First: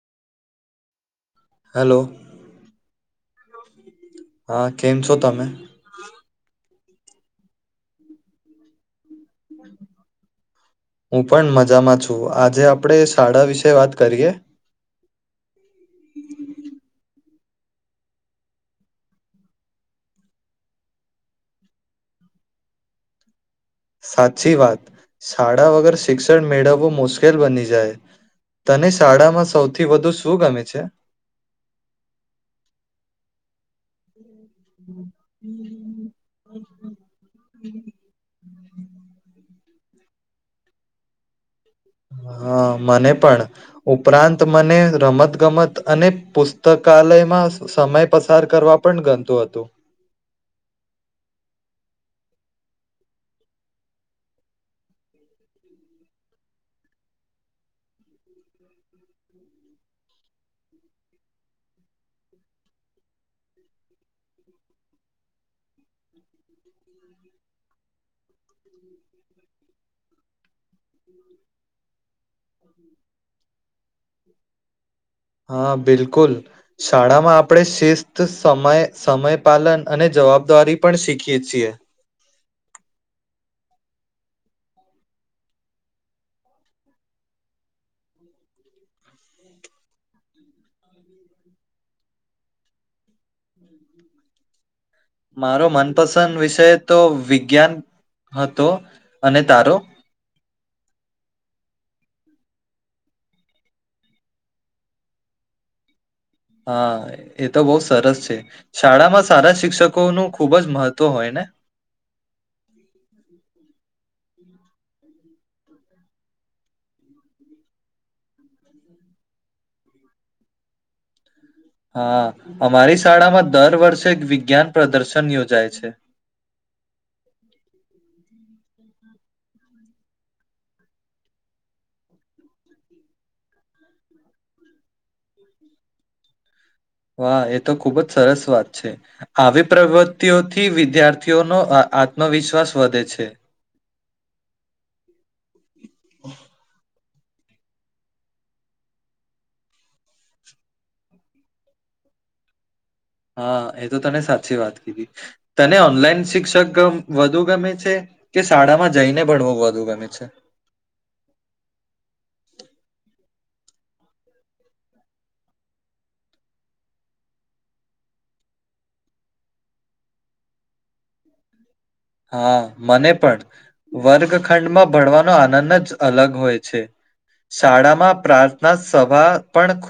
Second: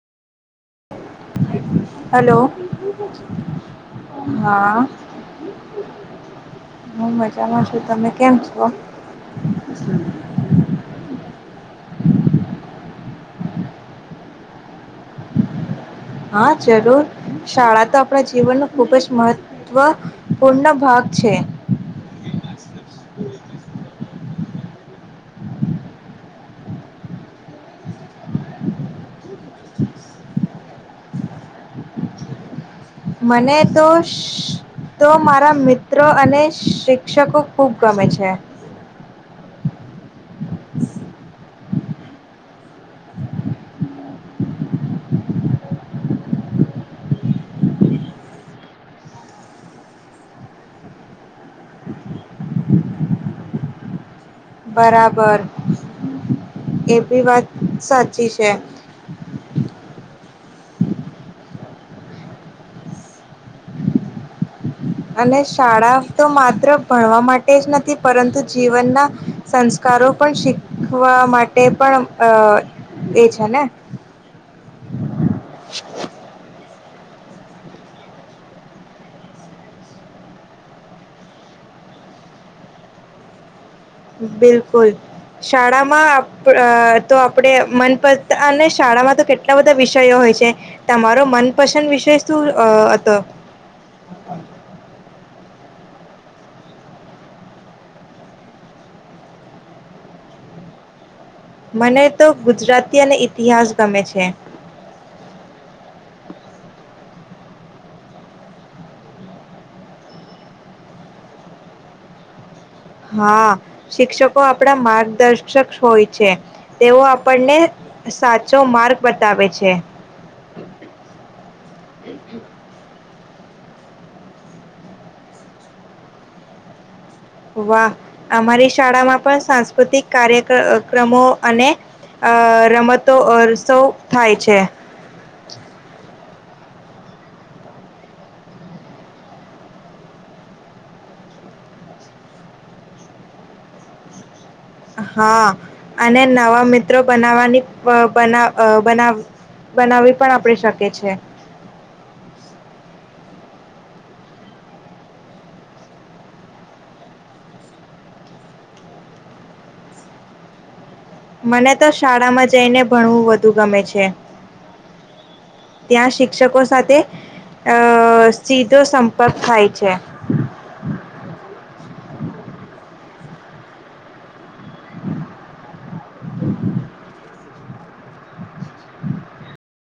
Hello hello હા કેમ છો તમે. હું મજામાં છું તમે કેમ છો. એ હું પણ મજામાં છું આજે આપણેે શાળા વિશે વાત કરીએ. હા જરૂર. શાળા તો આપણા જીવનનો ખૂબ જ મહત્વપૂર્ણ ભાગ છે. સાચી વાત શાળા વગર શિક્ષણ મેળવવું મુશ્કેલ બની જાય તને શાળામાં સૌથી વધુ શું ગમે છે. મને તો તો મારા મિત્રો અને શિક્ષકો ખૂબ ગમે છે. [inaudible] હા મને પણ ઉપરાંત મને રમત ગમત અને પુસ્તકાલયમાં સમય પસાર કરવા પણ ગમતું હતું. બરાબર એ ભી વાત સાચી છે. અને શાળા તો માત્ર ભણવા માટે જ નથી પરંતુ જીવનના સંસ્કારો પણ શીખવા માટે પણ અ એ છે ને. હા બિલકુલ. શાળામાં આપણે શિસ્ત સમય સમય પાલન અને જવાબદારી પણ શીખીએ છીએ. બિલકુલ શાળામાં તો આપડ મનપસ અને શાળામાં તો કેટલા બધા વિષયો હોય છે તમારો મનપસંદ વિષય શું હતો. મારો મનપસંદ વિષય તો વિજ્ઞાન હતો અને તારો મને તો ગુજરાતી અને ઈતિહાસ ગમે છે. હા એ તો બહુ સરસ છે શાળામાં સારા શિક્ષકો નું ખુબ જ મહત્વ હોય ને હા શિક્ષકો આપણા માર્ગદર્શક હોય છે તેઓ આપણને સાચો માર્ગ બતાવે છે. હા અમારી શાળામાં દર વર્ષે એક વિજ્ઞાન પ્રદર્શન યોજાય છે. વાહ અમારી શાળામાં પણ સાંસ્કૃતિક કાર્ય ક્રમો અને અ રમતો ઉસવ થાય છે. હા એ તો ખુબ જ સરસ વાત છે આવી પ્રવૃતિઓથી વિદ્યાર્થીઓનો આત્મવિશ્વાસ વધે છે. હા. હા અને નવા મિત્ર ત્રો બનાવાની અ બ અ બના બનાવવી પણ આપણે શકીએ છે. હા, એ તો તને સાચી વાત કીધી, તને ઓનલાઈન શિક્ષક વધુ ગમે છે કે શાળામાં જઈને ભણવું વધુ ગમે છે? મને તો શાળામાં જઈને ભણવું વધુ ગમે છે ત્યાં શિક્ષકો સાથે અહ સીધો સંપર્ક થાય છે. હા, મને પણ વર્ગ ખંડમાં ભણવાનો આનંદ જ અલગ હોય છે શાળામાં પ્રાર્થના સભા પણ